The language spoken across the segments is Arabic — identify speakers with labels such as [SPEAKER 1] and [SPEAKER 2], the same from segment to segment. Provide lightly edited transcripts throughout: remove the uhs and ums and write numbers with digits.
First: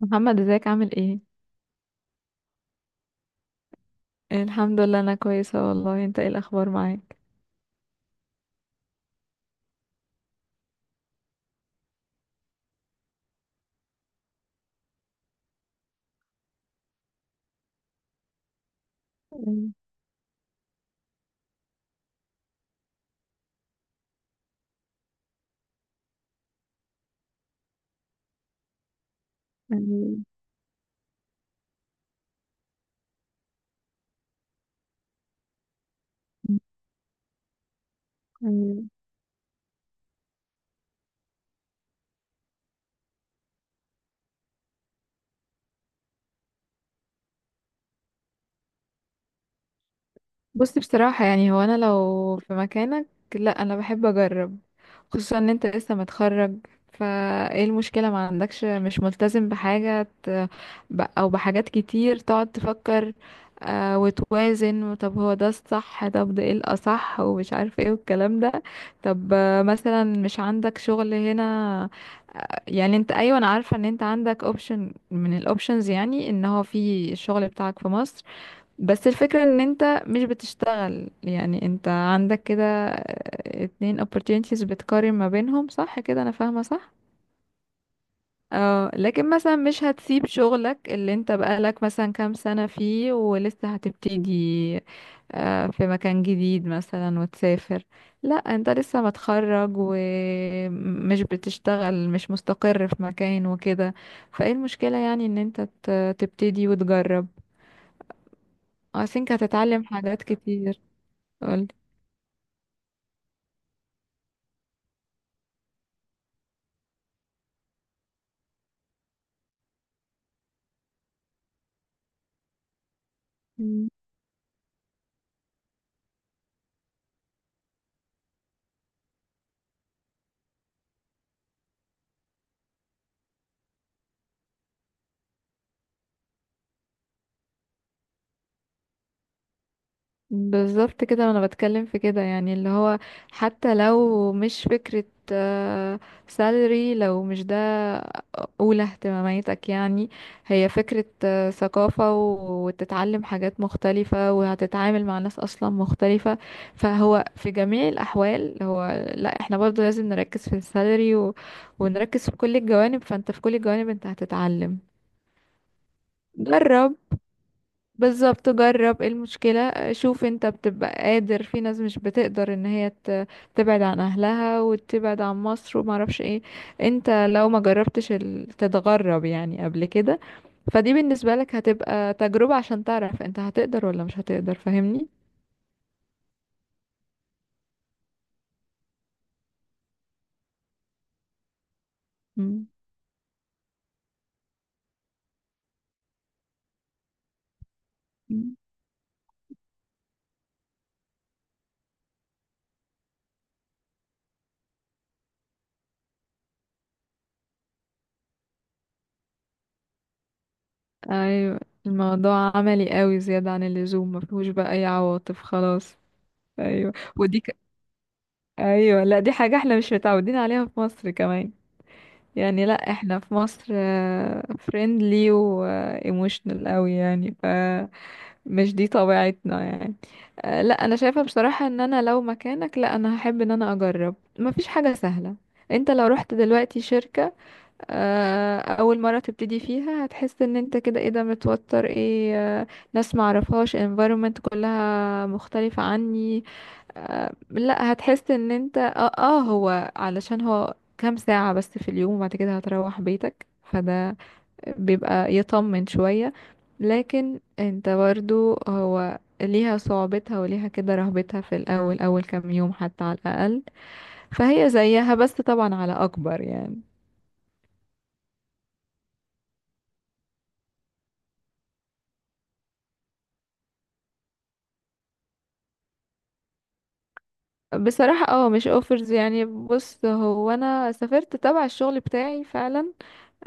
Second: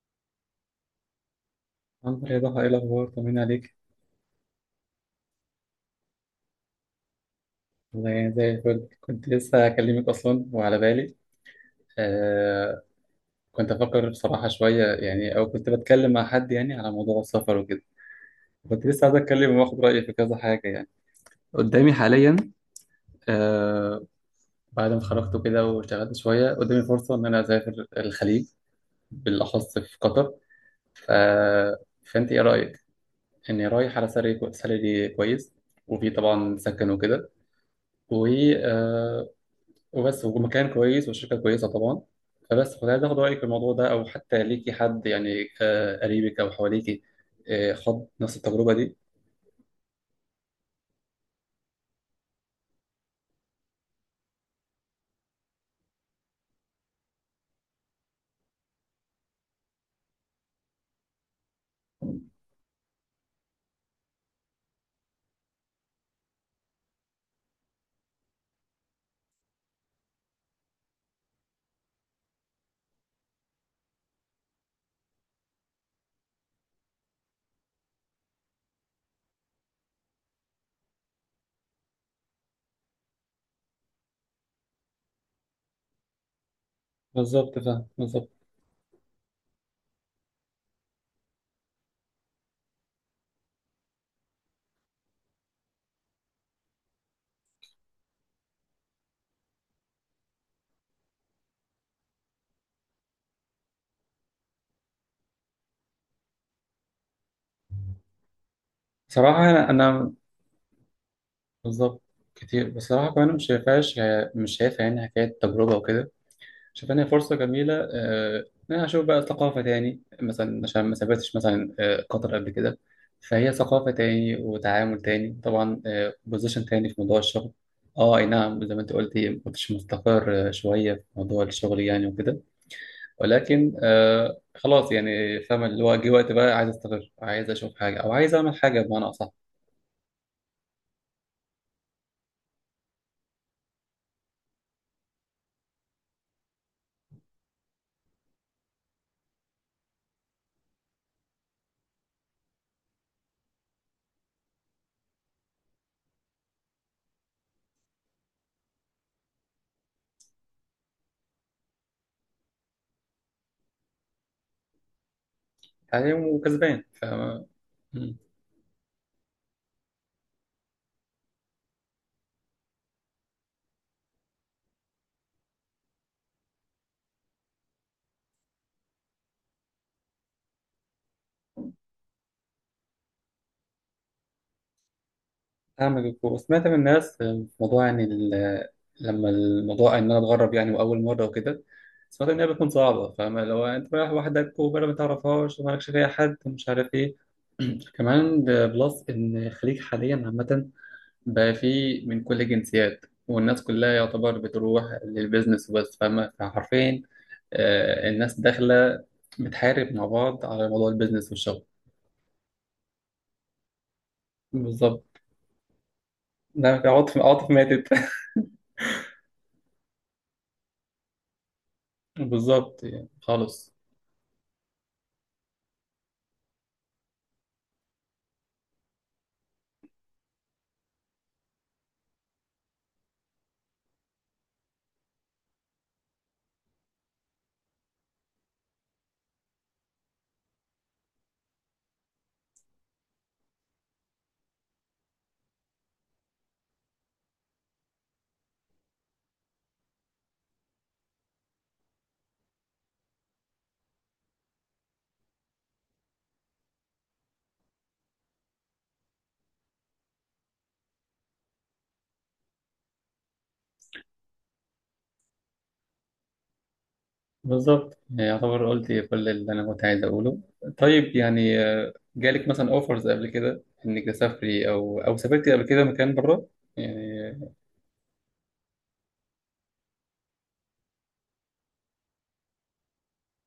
[SPEAKER 1] محمد ازيك؟ عامل ايه؟
[SPEAKER 2] الحمد لله يا ضحى، ايه الاخبار؟ طمني عليك.
[SPEAKER 1] الحمد لله، انا كويسه والله. انت ايه الاخبار معاك؟
[SPEAKER 2] والله يعني زي الفل. كنت لسه اكلمك اصلا وعلى بالي. آه. كنت افكر بصراحه شويه يعني، او كنت بتكلم مع حد يعني على موضوع السفر وكده. كنت لسه عايز اتكلم
[SPEAKER 1] أمم،
[SPEAKER 2] واخد رايي في كذا حاجه يعني. قدامي حاليا. آه. بعد ما اتخرجت وكده واشتغلت شويه، قدامي فرصه ان انا اسافر الخليج، بالاخص في
[SPEAKER 1] أمم،
[SPEAKER 2] قطر. ف... فانت ايه رايك؟ اني رايح على سالري، سالري كويس، وفي طبعا سكن وكده، و
[SPEAKER 1] أمم.
[SPEAKER 2] وبس، ومكان كويس وشركة كويسة طبعا. فبس كنت عايز اخد رأيك في الموضوع ده، او حتى ليكي حد يعني، قريبك او حواليكي، خد نفس التجربة دي.
[SPEAKER 1] بصي بصراحه يعني هو انا لو في مكانك، لا انا بحب اجرب. خصوصا ان انت لسه متخرج، فايه المشكله؟ ما عندكش، مش ملتزم بحاجه، او بحاجات كتير تقعد تفكر وتوازن. طب هو ده الصح؟ طب ده ايه الاصح؟ ومش عارف ايه والكلام ده. طب مثلا مش عندك شغل هنا يعني. انت ايوه، انا عارفه ان انت عندك اوبشن من الاوبشنز، يعني ان هو في الشغل بتاعك في مصر، بس الفكره ان انت مش بتشتغل. يعني انت عندك كده اتنين opportunities بتقارن ما بينهم، صح كده؟ انا فاهمه صح؟
[SPEAKER 2] بالظبط، فاهم بالظبط.
[SPEAKER 1] اه، لكن مثلا مش هتسيب شغلك اللي انت بقالك مثلا كام سنة فيه ولسه هتبتدي في مكان جديد مثلا وتسافر. لا انت لسه متخرج ومش بتشتغل، مش مستقر في مكان وكده، فايه المشكلة؟ يعني ان انت تبتدي وتجرب. I think
[SPEAKER 2] صراحة انا
[SPEAKER 1] هتتعلم
[SPEAKER 2] أنا
[SPEAKER 1] حاجات كتير. قولي.
[SPEAKER 2] بالظبط. كتير بصراحة، كمان مش شايفهاش. مش شايفها يعني حكاية تجربة وكده. شايفانها فرصة جميلة، إن أنا أشوف بقى ثقافة تاني مثلا، عشان ما سافرتش مثلا قطر قبل كده. فهي ثقافة تاني وتعامل تاني طبعا. بوزيشن تاني في موضوع الشغل. اه، اي نعم. زي ما انت قلتي، ما كنتش مستقر شوية في موضوع الشغل يعني وكده. ولكن خلاص، يعني فاهم اللي هو جه وقت بقى، عايز استقر، عايز اشوف حاجة او عايز اعمل حاجة بمعنى اصح.
[SPEAKER 1] بالظبط كده انا بتكلم في كده، يعني اللي هو حتى لو مش فكرة سالري، لو مش ده اولى اهتماماتك يعني، هي فكرة ثقافة وتتعلم حاجات مختلفة وهتتعامل مع ناس اصلا مختلفة. فهو في جميع الاحوال هو، لا احنا برضو لازم نركز في السالري و... ونركز في كل الجوانب. فانت في كل الجوانب انت هتتعلم.
[SPEAKER 2] حاليا وكسبان،
[SPEAKER 1] جرب.
[SPEAKER 2] فاهم.
[SPEAKER 1] بالظبط، جرب، إيه المشكلة؟ شوف انت بتبقى قادر، في ناس مش بتقدر ان هي تبعد عن اهلها وتبعد عن مصر ومعرفش ايه. انت لو ما جربتش تتغرب يعني قبل كده، فدي بالنسبة لك هتبقى تجربة عشان تعرف انت هتقدر ولا مش هتقدر، فاهمني؟
[SPEAKER 2] أعمل الكورة، سمعت من الناس في موضوع يعني، لما الموضوع إن أنا أتغرب يعني وأول مرة وكده. سمعت إن هي
[SPEAKER 1] مم.
[SPEAKER 2] بتكون صعبة، فاهم؟ لو أنت رايح وحدك وبلد ما تعرفهاش ومالكش فيها حد ومش عارف إيه. كمان
[SPEAKER 1] مم.
[SPEAKER 2] ده بلس إن الخليج حاليا عامة بقى فيه من كل الجنسيات، والناس كلها يعتبر بتروح للبيزنس وبس، فاهمة؟ فحرفيا الناس داخلة بتحارب مع بعض على موضوع البيزنس
[SPEAKER 1] ايوه.
[SPEAKER 2] والشغل.
[SPEAKER 1] الموضوع عملي قوي زيادة عن اللزوم، ما فيهوش بقى اي
[SPEAKER 2] بالظبط.
[SPEAKER 1] عواطف خلاص.
[SPEAKER 2] ده
[SPEAKER 1] ايوه
[SPEAKER 2] عاطف عاطف ماتت.
[SPEAKER 1] ايوه، لا دي حاجة احنا مش متعودين عليها في مصر كمان يعني.
[SPEAKER 2] بالظبط،
[SPEAKER 1] لا
[SPEAKER 2] يعني
[SPEAKER 1] احنا في
[SPEAKER 2] خالص.
[SPEAKER 1] مصر فريندلي وايموشنال قوي يعني، ف مش دي طبيعتنا يعني. لا انا شايفة بصراحة ان انا لو مكانك، لا انا هحب ان انا اجرب. مفيش حاجة سهلة، انت لو رحت دلوقتي شركة اول مرة تبتدي فيها، هتحس ان انت كده ايه ده، متوتر ايه. آه، ناس معرفهاش، environment كلها مختلفة عني. لا هتحس ان انت هو علشان هو كام ساعة بس في اليوم وبعد كده هتروح بيتك، فده بيبقى يطمن شوية. لكن انت برضو هو ليها صعوبتها وليها كده رهبتها في الأول، أول كام يوم حتى على الأقل. فهي زيها بس طبعا على أكبر يعني.
[SPEAKER 2] بالظبط يعني، يعتبر قلت كل اللي انا كنت عايز اقوله. طيب، يعني جالك مثلا اوفرز قبل كده انك تسافري، او سافرتي قبل كده مكان بره يعني؟
[SPEAKER 1] بصراحة اه مش اوفرز يعني. بص هو أنا سافرت تبع الشغل بتاعي فعلا.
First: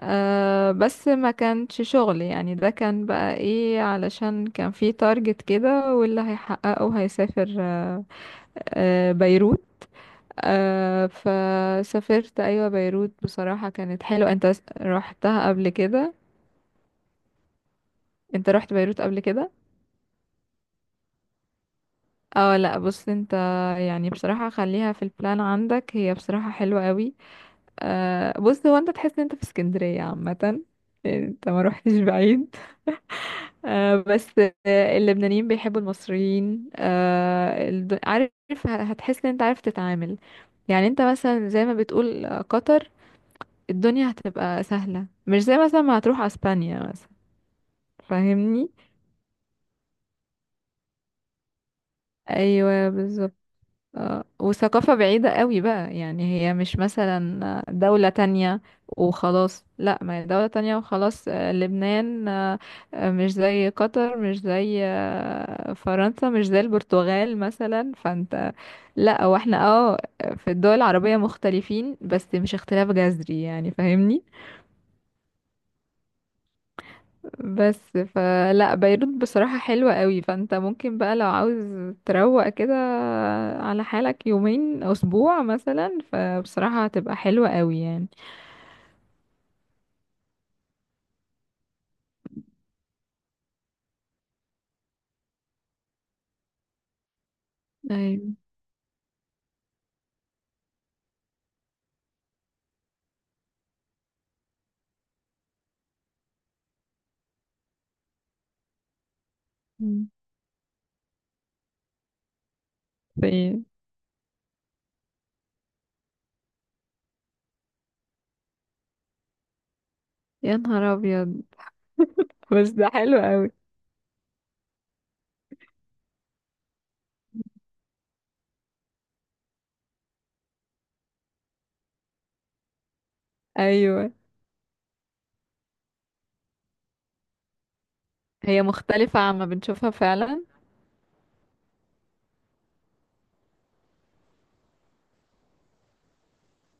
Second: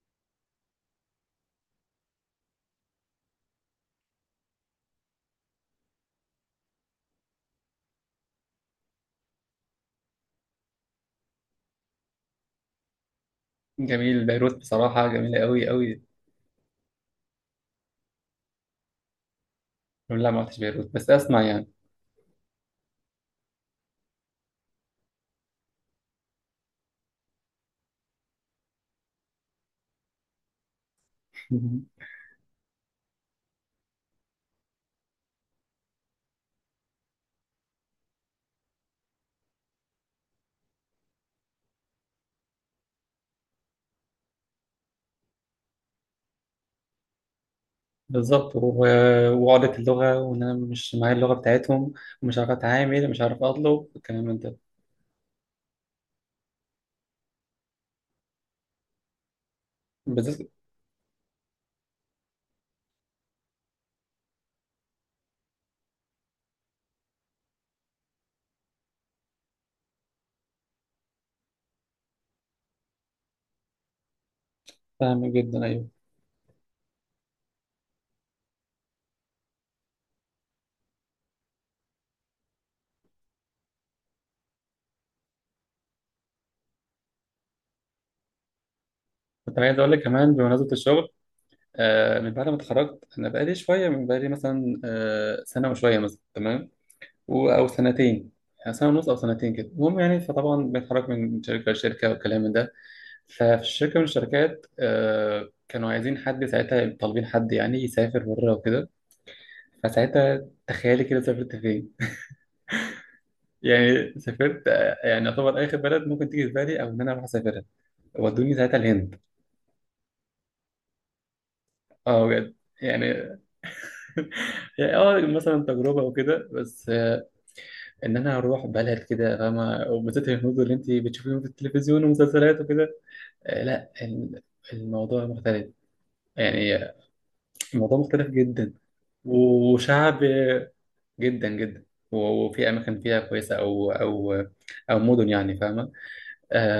[SPEAKER 1] أه بس ما كانش شغل يعني، ده كان بقى ايه، علشان كان في تارجت كده واللي هيحققه هيسافر. أه بيروت. أه فسافرت، ايوه بيروت، بصراحة كانت
[SPEAKER 2] جميل.
[SPEAKER 1] حلوة. انت
[SPEAKER 2] بيروت بصراحه جميله
[SPEAKER 1] رحتها
[SPEAKER 2] قوي
[SPEAKER 1] قبل
[SPEAKER 2] قوي.
[SPEAKER 1] كده؟ انت رحت بيروت قبل كده؟
[SPEAKER 2] لا، ما رحتش بيروت بس اسمع يعني.
[SPEAKER 1] اه لا بص انت، يعني بصراحة خليها في البلان عندك، هي بصراحة حلوة قوي. أه بص هو انت تحس ان انت في اسكندرية عامة، يعني انت ما روحتش بعيد. آه بس اللبنانيين بيحبوا المصريين آه. عارف، هتحس ان انت عارف تتعامل. يعني انت مثلا زي ما بتقول قطر، الدنيا هتبقى سهلة، مش زي مثلا ما هتروح اسبانيا مثلا،
[SPEAKER 2] بالظبط.
[SPEAKER 1] فاهمني؟
[SPEAKER 2] وعقدة اللغه، وان انا مش معايا اللغه بتاعتهم، ومش عارف
[SPEAKER 1] ايوه
[SPEAKER 2] اتعامل، مش
[SPEAKER 1] بالظبط.
[SPEAKER 2] عارف اطلب الكلام من ده
[SPEAKER 1] وثقافة بعيدة قوي بقى، يعني هي مش مثلا دولة تانية وخلاص، لا ما هي
[SPEAKER 2] بالذات.
[SPEAKER 1] دولة تانية وخلاص. لبنان مش زي قطر، مش زي فرنسا، مش زي البرتغال مثلا. فانت، لا واحنا اه في الدول العربية مختلفين بس مش اختلاف جذري يعني، فاهمني؟
[SPEAKER 2] فاهم جدا، ايوه.
[SPEAKER 1] بس فلا بيروت بصراحة حلوة قوي. فانت ممكن بقى لو عاوز تروق كده على حالك يومين او اسبوع مثلا، فبصراحة هتبقى حلوة قوي يعني.
[SPEAKER 2] كنت عايز اقول لك كمان بمناسبه الشغل. من بعد ما اتخرجت، انا بقالي شويه، من بقالي مثلا سنه وشويه مثلا، تمام، او سنتين،
[SPEAKER 1] ايوه.
[SPEAKER 2] يعني سنه ونص او سنتين كده، المهم يعني. فطبعا بنتحرك من شركه لشركه والكلام من ده. ففي شركه من الشركات كانوا عايزين حد ساعتها، طالبين حد يعني يسافر بره وكده.
[SPEAKER 1] مم.
[SPEAKER 2] فساعتها تخيلي كده سافرت فين؟
[SPEAKER 1] في.
[SPEAKER 2] يعني سافرت يعني يعتبر اخر بلد ممكن تيجي في بالي، او ان انا اروح اسافرها. ودوني ساعتها الهند.
[SPEAKER 1] يا نهار ابيض!
[SPEAKER 2] اه، بجد.
[SPEAKER 1] بس ده
[SPEAKER 2] يعني.
[SPEAKER 1] حلو قوي.
[SPEAKER 2] يعني اه، مثلا تجربه وكده، بس ان انا اروح بلد كده، فاهمه؟ وبالذات الهنود اللي انت بتشوفيهم في التلفزيون ومسلسلات وكده. آه، لا
[SPEAKER 1] ايوه.
[SPEAKER 2] ال- الموضوع مختلف، يعني الموضوع مختلف
[SPEAKER 1] هي
[SPEAKER 2] جدا.
[SPEAKER 1] مختلفة عما بنشوفها
[SPEAKER 2] وشعب
[SPEAKER 1] فعلا.
[SPEAKER 2] جدا جدا. و- وفي اماكن فيها كويسه، او او مدن يعني، فاهمه؟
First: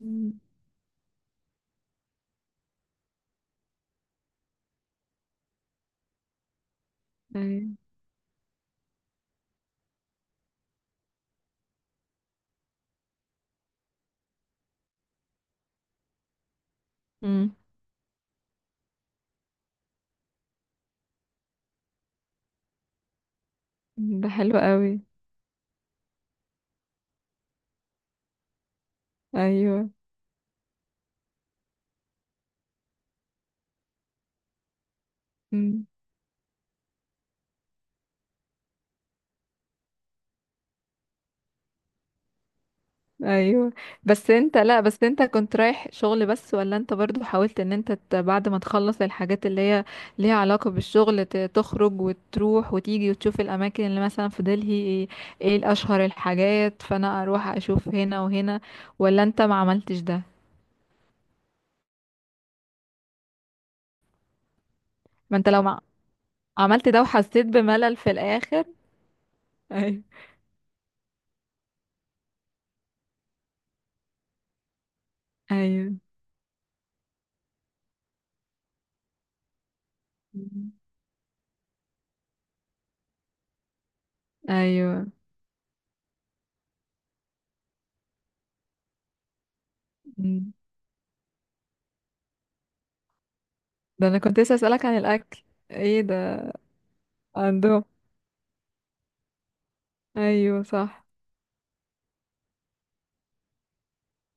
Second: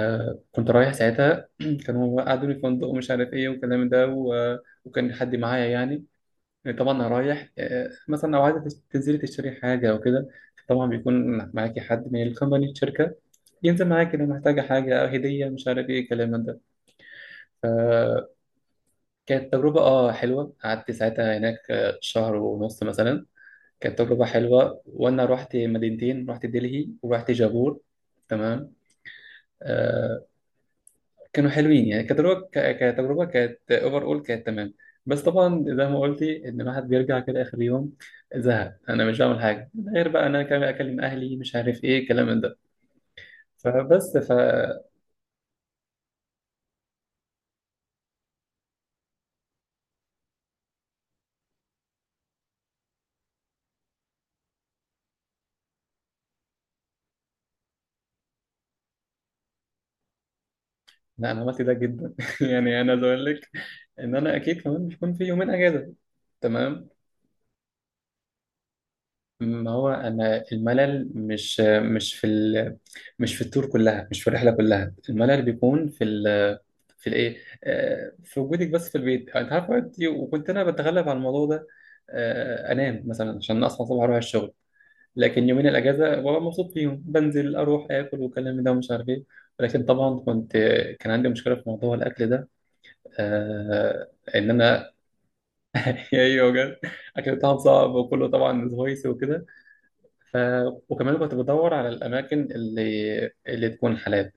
[SPEAKER 1] مم.
[SPEAKER 2] كنت رايح ساعتها كانوا قعدوني في فندق ومش عارف ايه والكلام ده، وكان حد معايا يعني. طبعا انا رايح،
[SPEAKER 1] ايوه.
[SPEAKER 2] مثلا لو عايزه تنزلي تشتري حاجه او كده، طبعا بيكون معاكي حد من الكومباني، الشركه، ينزل معاك كده. محتاجة حاجة أو هدية مش عارف إيه الكلام من ده.
[SPEAKER 1] امم.
[SPEAKER 2] فكانت تجربة حلوة. قعدت ساعتها هناك شهر ونص مثلا. كانت تجربة
[SPEAKER 1] ده حلو
[SPEAKER 2] حلوة،
[SPEAKER 1] قوي.
[SPEAKER 2] وأنا رحت مدينتين، رحت دلهي ورحت جابور. تمام.
[SPEAKER 1] ايوه.
[SPEAKER 2] آه. كانوا حلوين يعني، كتجربة، كتجربة كانت أوفر أول، كانت تمام. بس طبعا زي
[SPEAKER 1] مم.
[SPEAKER 2] ما قلتي، إن الواحد بيرجع كده آخر يوم زهق. أنا مش بعمل حاجة غير بقى، أنا كمان أكلم أهلي مش عارف إيه الكلام من ده.
[SPEAKER 1] ايوه.
[SPEAKER 2] فبس.
[SPEAKER 1] بس انت، لا بس انت كنت رايح شغل بس؟ ولا انت برضو حاولت ان انت بعد ما تخلص الحاجات اللي هي ليها علاقة بالشغل تخرج وتروح وتيجي وتشوف الاماكن اللي مثلا في دلهي، ايه، ايه الاشهر الحاجات، فانا اروح اشوف هنا وهنا؟ ولا انت ما عملتش ده؟
[SPEAKER 2] لا، انا عملت ده جدا. يعني انا عايز اقول لك، ان انا اكيد كمان بيكون في
[SPEAKER 1] ما انت
[SPEAKER 2] يومين
[SPEAKER 1] لو ما
[SPEAKER 2] اجازه، تمام.
[SPEAKER 1] عملت ده وحسيت بملل في الاخر.
[SPEAKER 2] ما هو
[SPEAKER 1] ايوه.
[SPEAKER 2] انا الملل، مش مش في التور كلها، مش في الرحله كلها. الملل بيكون
[SPEAKER 1] ايوه.
[SPEAKER 2] في الايه، في وجودك بس في البيت، انت عارف وقتي، وكنت انا
[SPEAKER 1] مم.
[SPEAKER 2] بتغلب على الموضوع ده، انام مثلا عشان اصحى الصبح اروح الشغل.
[SPEAKER 1] ايوه.
[SPEAKER 2] لكن يومين الاجازه ببقى مبسوط فيهم، بنزل اروح اكل والكلام ده ومش عارف ايه. ولكن طبعا كنت،
[SPEAKER 1] مم.
[SPEAKER 2] كان عندي مشكله في موضوع الاكل ده، آه،
[SPEAKER 1] ده انا كنت
[SPEAKER 2] ان
[SPEAKER 1] لسه اسالك
[SPEAKER 2] انا.
[SPEAKER 1] عن الاكل. ايه
[SPEAKER 2] ايوه
[SPEAKER 1] ده؟
[SPEAKER 2] بجد. الاكل بتاعهم
[SPEAKER 1] عندهم.
[SPEAKER 2] صعب، وكله طبعا سبايسي وكده. ف...
[SPEAKER 1] ايوه صح.
[SPEAKER 2] وكمان كنت بدور على الاماكن اللي تكون حلال.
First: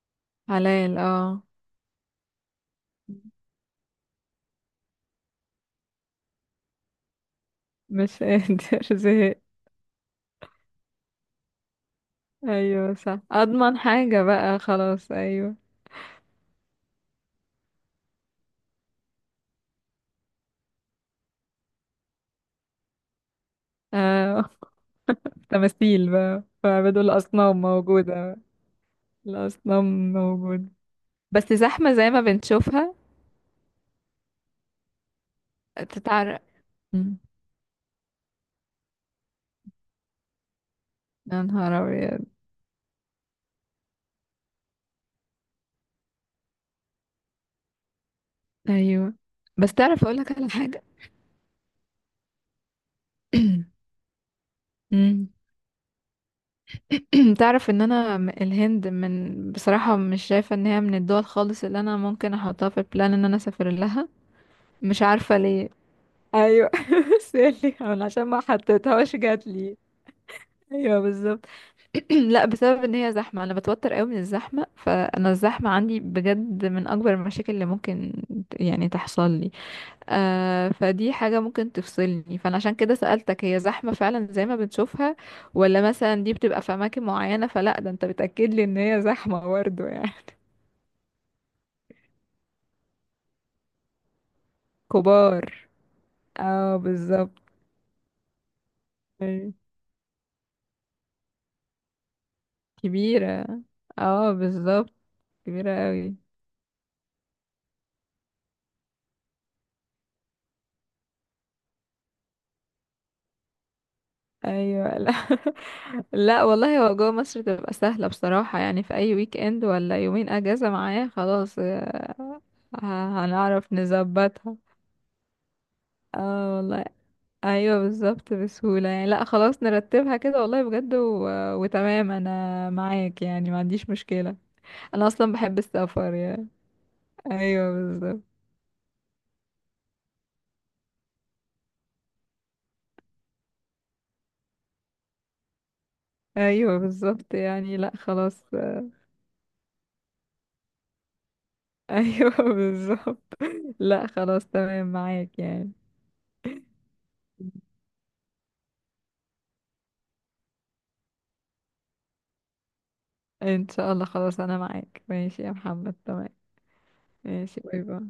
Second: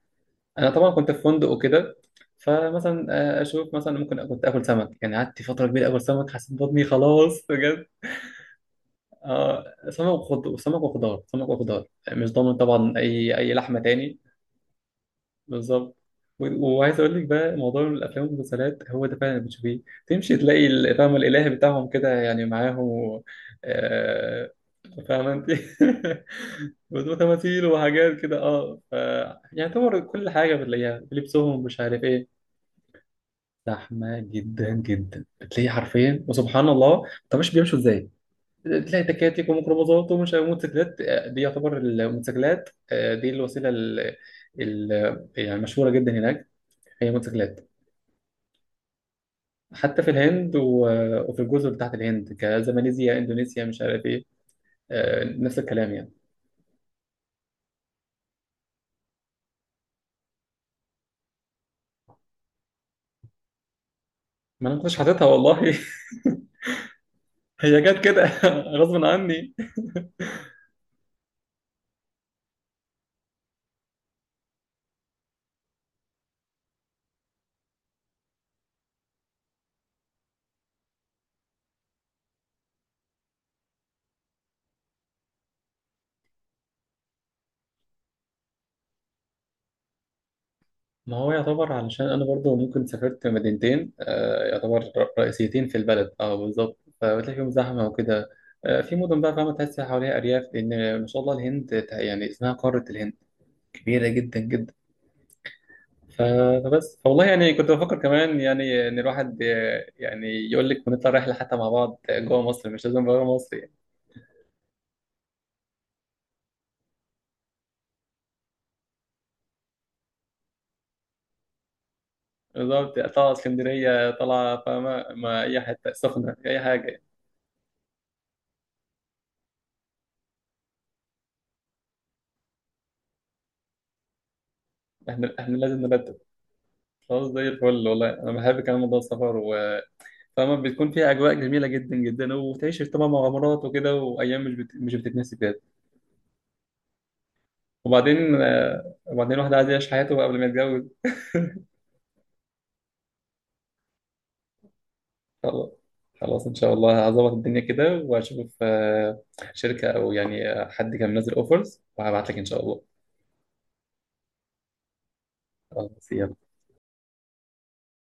[SPEAKER 2] انا طبعا
[SPEAKER 1] حلال
[SPEAKER 2] كنت في
[SPEAKER 1] اه.
[SPEAKER 2] فندق وكده، فمثلا اشوف مثلا، ممكن كنت اكل سمك. يعني قعدت فتره كبيره اكل سمك، حسيت بطني خلاص بجد.
[SPEAKER 1] مش قادر زهق.
[SPEAKER 2] اه. سمك وخضار، سمك وخضار، سمك وخضار. مش ضامن طبعا
[SPEAKER 1] ايوه صح،
[SPEAKER 2] اي
[SPEAKER 1] اضمن
[SPEAKER 2] لحمه تاني.
[SPEAKER 1] حاجة بقى خلاص، ايوه.
[SPEAKER 2] بالظبط. وعايز اقول لك بقى، موضوع الافلام والمسلسلات هو ده فعلا اللي بتشوفيه. تمشي تلاقي فاهمه، الالهي بتاعهم كده يعني معاهم،
[SPEAKER 1] آه.
[SPEAKER 2] آه، فاهمه انت؟
[SPEAKER 1] تماثيل بقى، فبدو الاصنام
[SPEAKER 2] وتماثيل وحاجات
[SPEAKER 1] موجودة.
[SPEAKER 2] كده، اه. يعني طبعا
[SPEAKER 1] الاصنام
[SPEAKER 2] كل حاجه
[SPEAKER 1] موجودة.
[SPEAKER 2] بتلاقيها،
[SPEAKER 1] بس
[SPEAKER 2] لبسهم، مش
[SPEAKER 1] زحمة
[SPEAKER 2] عارف
[SPEAKER 1] زي ما
[SPEAKER 2] ايه.
[SPEAKER 1] بنشوفها؟
[SPEAKER 2] زحمه جدا جدا، بتلاقي حرفيا،
[SPEAKER 1] تتعرق.
[SPEAKER 2] وسبحان الله.
[SPEAKER 1] مم.
[SPEAKER 2] طب مش بيمشوا ازاي؟ تلاقي تكاتك وميكروباصات ومش عارف موتوسيكلات، دي
[SPEAKER 1] يا نهار
[SPEAKER 2] يعتبر
[SPEAKER 1] ابيض!
[SPEAKER 2] الموتوسيكلات، دي الوسيله يعني مشهوره جدا هناك. هي موتوسيكلات.
[SPEAKER 1] ايوه. بس
[SPEAKER 2] حتى
[SPEAKER 1] تعرف
[SPEAKER 2] في
[SPEAKER 1] اقولك على
[SPEAKER 2] الهند،
[SPEAKER 1] حاجة.
[SPEAKER 2] وفي الجزر بتاعت الهند كزماليزيا، اندونيسيا، مش عارف ايه،
[SPEAKER 1] مم.
[SPEAKER 2] نفس الكلام يعني.
[SPEAKER 1] تعرف ان انا الهند من بصراحة مش شايفة ان هي من الدول خالص اللي انا ممكن احطها في البلان ان انا اسافر لها.
[SPEAKER 2] ما انا ما كنتش
[SPEAKER 1] مش
[SPEAKER 2] حاططها
[SPEAKER 1] عارفة ليه.
[SPEAKER 2] والله.
[SPEAKER 1] ايوه. سالي
[SPEAKER 2] هي جت
[SPEAKER 1] انا،
[SPEAKER 2] كده.
[SPEAKER 1] عشان ما
[SPEAKER 2] غصب
[SPEAKER 1] حطيتهاش جات
[SPEAKER 2] عني.
[SPEAKER 1] لي. ايوه بالظبط. لا بسبب ان هي زحمه، انا بتوتر قوي من الزحمه، فانا الزحمه عندي بجد من اكبر المشاكل اللي ممكن يعني تحصل لي. آه فدي حاجه ممكن تفصلني، فانا عشان كده سالتك، هي زحمه فعلا زي ما بنشوفها؟ ولا مثلا دي بتبقى في اماكن معينه؟ فلا ده انت بتاكد لي ان هي زحمه برضه يعني.
[SPEAKER 2] ما هو يعتبر، علشان انا برضو ممكن سافرت مدينتين يعتبر رئيسيتين
[SPEAKER 1] كبار.
[SPEAKER 2] في البلد، اه
[SPEAKER 1] اه
[SPEAKER 2] بالظبط،
[SPEAKER 1] بالظبط.
[SPEAKER 2] فبتلاقي فيهم زحمه وكده. في مدن بقى، فاهمة؟
[SPEAKER 1] أيوة.
[SPEAKER 2] تحس حواليها أرياف، لأن ما شاء الله الهند يعني اسمها قارة الهند،
[SPEAKER 1] كبيره.
[SPEAKER 2] كبيرة
[SPEAKER 1] اه
[SPEAKER 2] جدا جدا.
[SPEAKER 1] بالظبط. كبيره قوي.
[SPEAKER 2] فبس والله، يعني كنت بفكر كمان يعني ان الواحد، يعني يقول لك، ونطلع رحله حتى مع بعض جوه مصر، مش لازم بره مصر يعني.
[SPEAKER 1] ايوه لا. لا والله، هو جوه مصر تبقى سهله بصراحه يعني، في اي ويك اند ولا يومين اجازه معايا خلاص.
[SPEAKER 2] بالظبط. طالعه
[SPEAKER 1] هنعرف
[SPEAKER 2] اسكندريه،
[SPEAKER 1] نظبطها.
[SPEAKER 2] طالعه فاهمه، ما اي حته سخنه،
[SPEAKER 1] اه
[SPEAKER 2] اي
[SPEAKER 1] والله.
[SPEAKER 2] حاجه.
[SPEAKER 1] ايوه بالظبط، بسهوله يعني. لا خلاص نرتبها كده والله بجد وتمام، انا معاك يعني، ما عنديش مشكله. انا اصلا
[SPEAKER 2] احنا
[SPEAKER 1] بحب
[SPEAKER 2] لازم
[SPEAKER 1] السفر
[SPEAKER 2] نرتب.
[SPEAKER 1] يعني.
[SPEAKER 2] خلاص، زي الفل
[SPEAKER 1] ايوه
[SPEAKER 2] والله.
[SPEAKER 1] بالظبط.
[SPEAKER 2] انا بحب كمان موضوع السفر، فاهمه، بتكون فيها اجواء جميله جدا جدا، وبتعيش طبعا مغامرات وكده، وايام مش بتتنسي بجد.
[SPEAKER 1] ايوه بالظبط يعني، لا
[SPEAKER 2] وبعدين
[SPEAKER 1] خلاص.
[SPEAKER 2] وبعدين الواحد عايز يعيش حياته قبل ما يتجوز.
[SPEAKER 1] ايوه بالظبط. لا خلاص تمام معاك
[SPEAKER 2] خلاص.
[SPEAKER 1] يعني.
[SPEAKER 2] خلاص ان شاء الله، هظبط الدنيا كده، واشوف شركة، او يعني حد كان منزل اوفرز، وهبعت لك ان شاء الله.
[SPEAKER 1] ان شاء الله. خلاص انا معاك، ماشي يا محمد،
[SPEAKER 2] خلاص
[SPEAKER 1] تمام.
[SPEAKER 2] يلا.
[SPEAKER 1] ماشي، باي باي.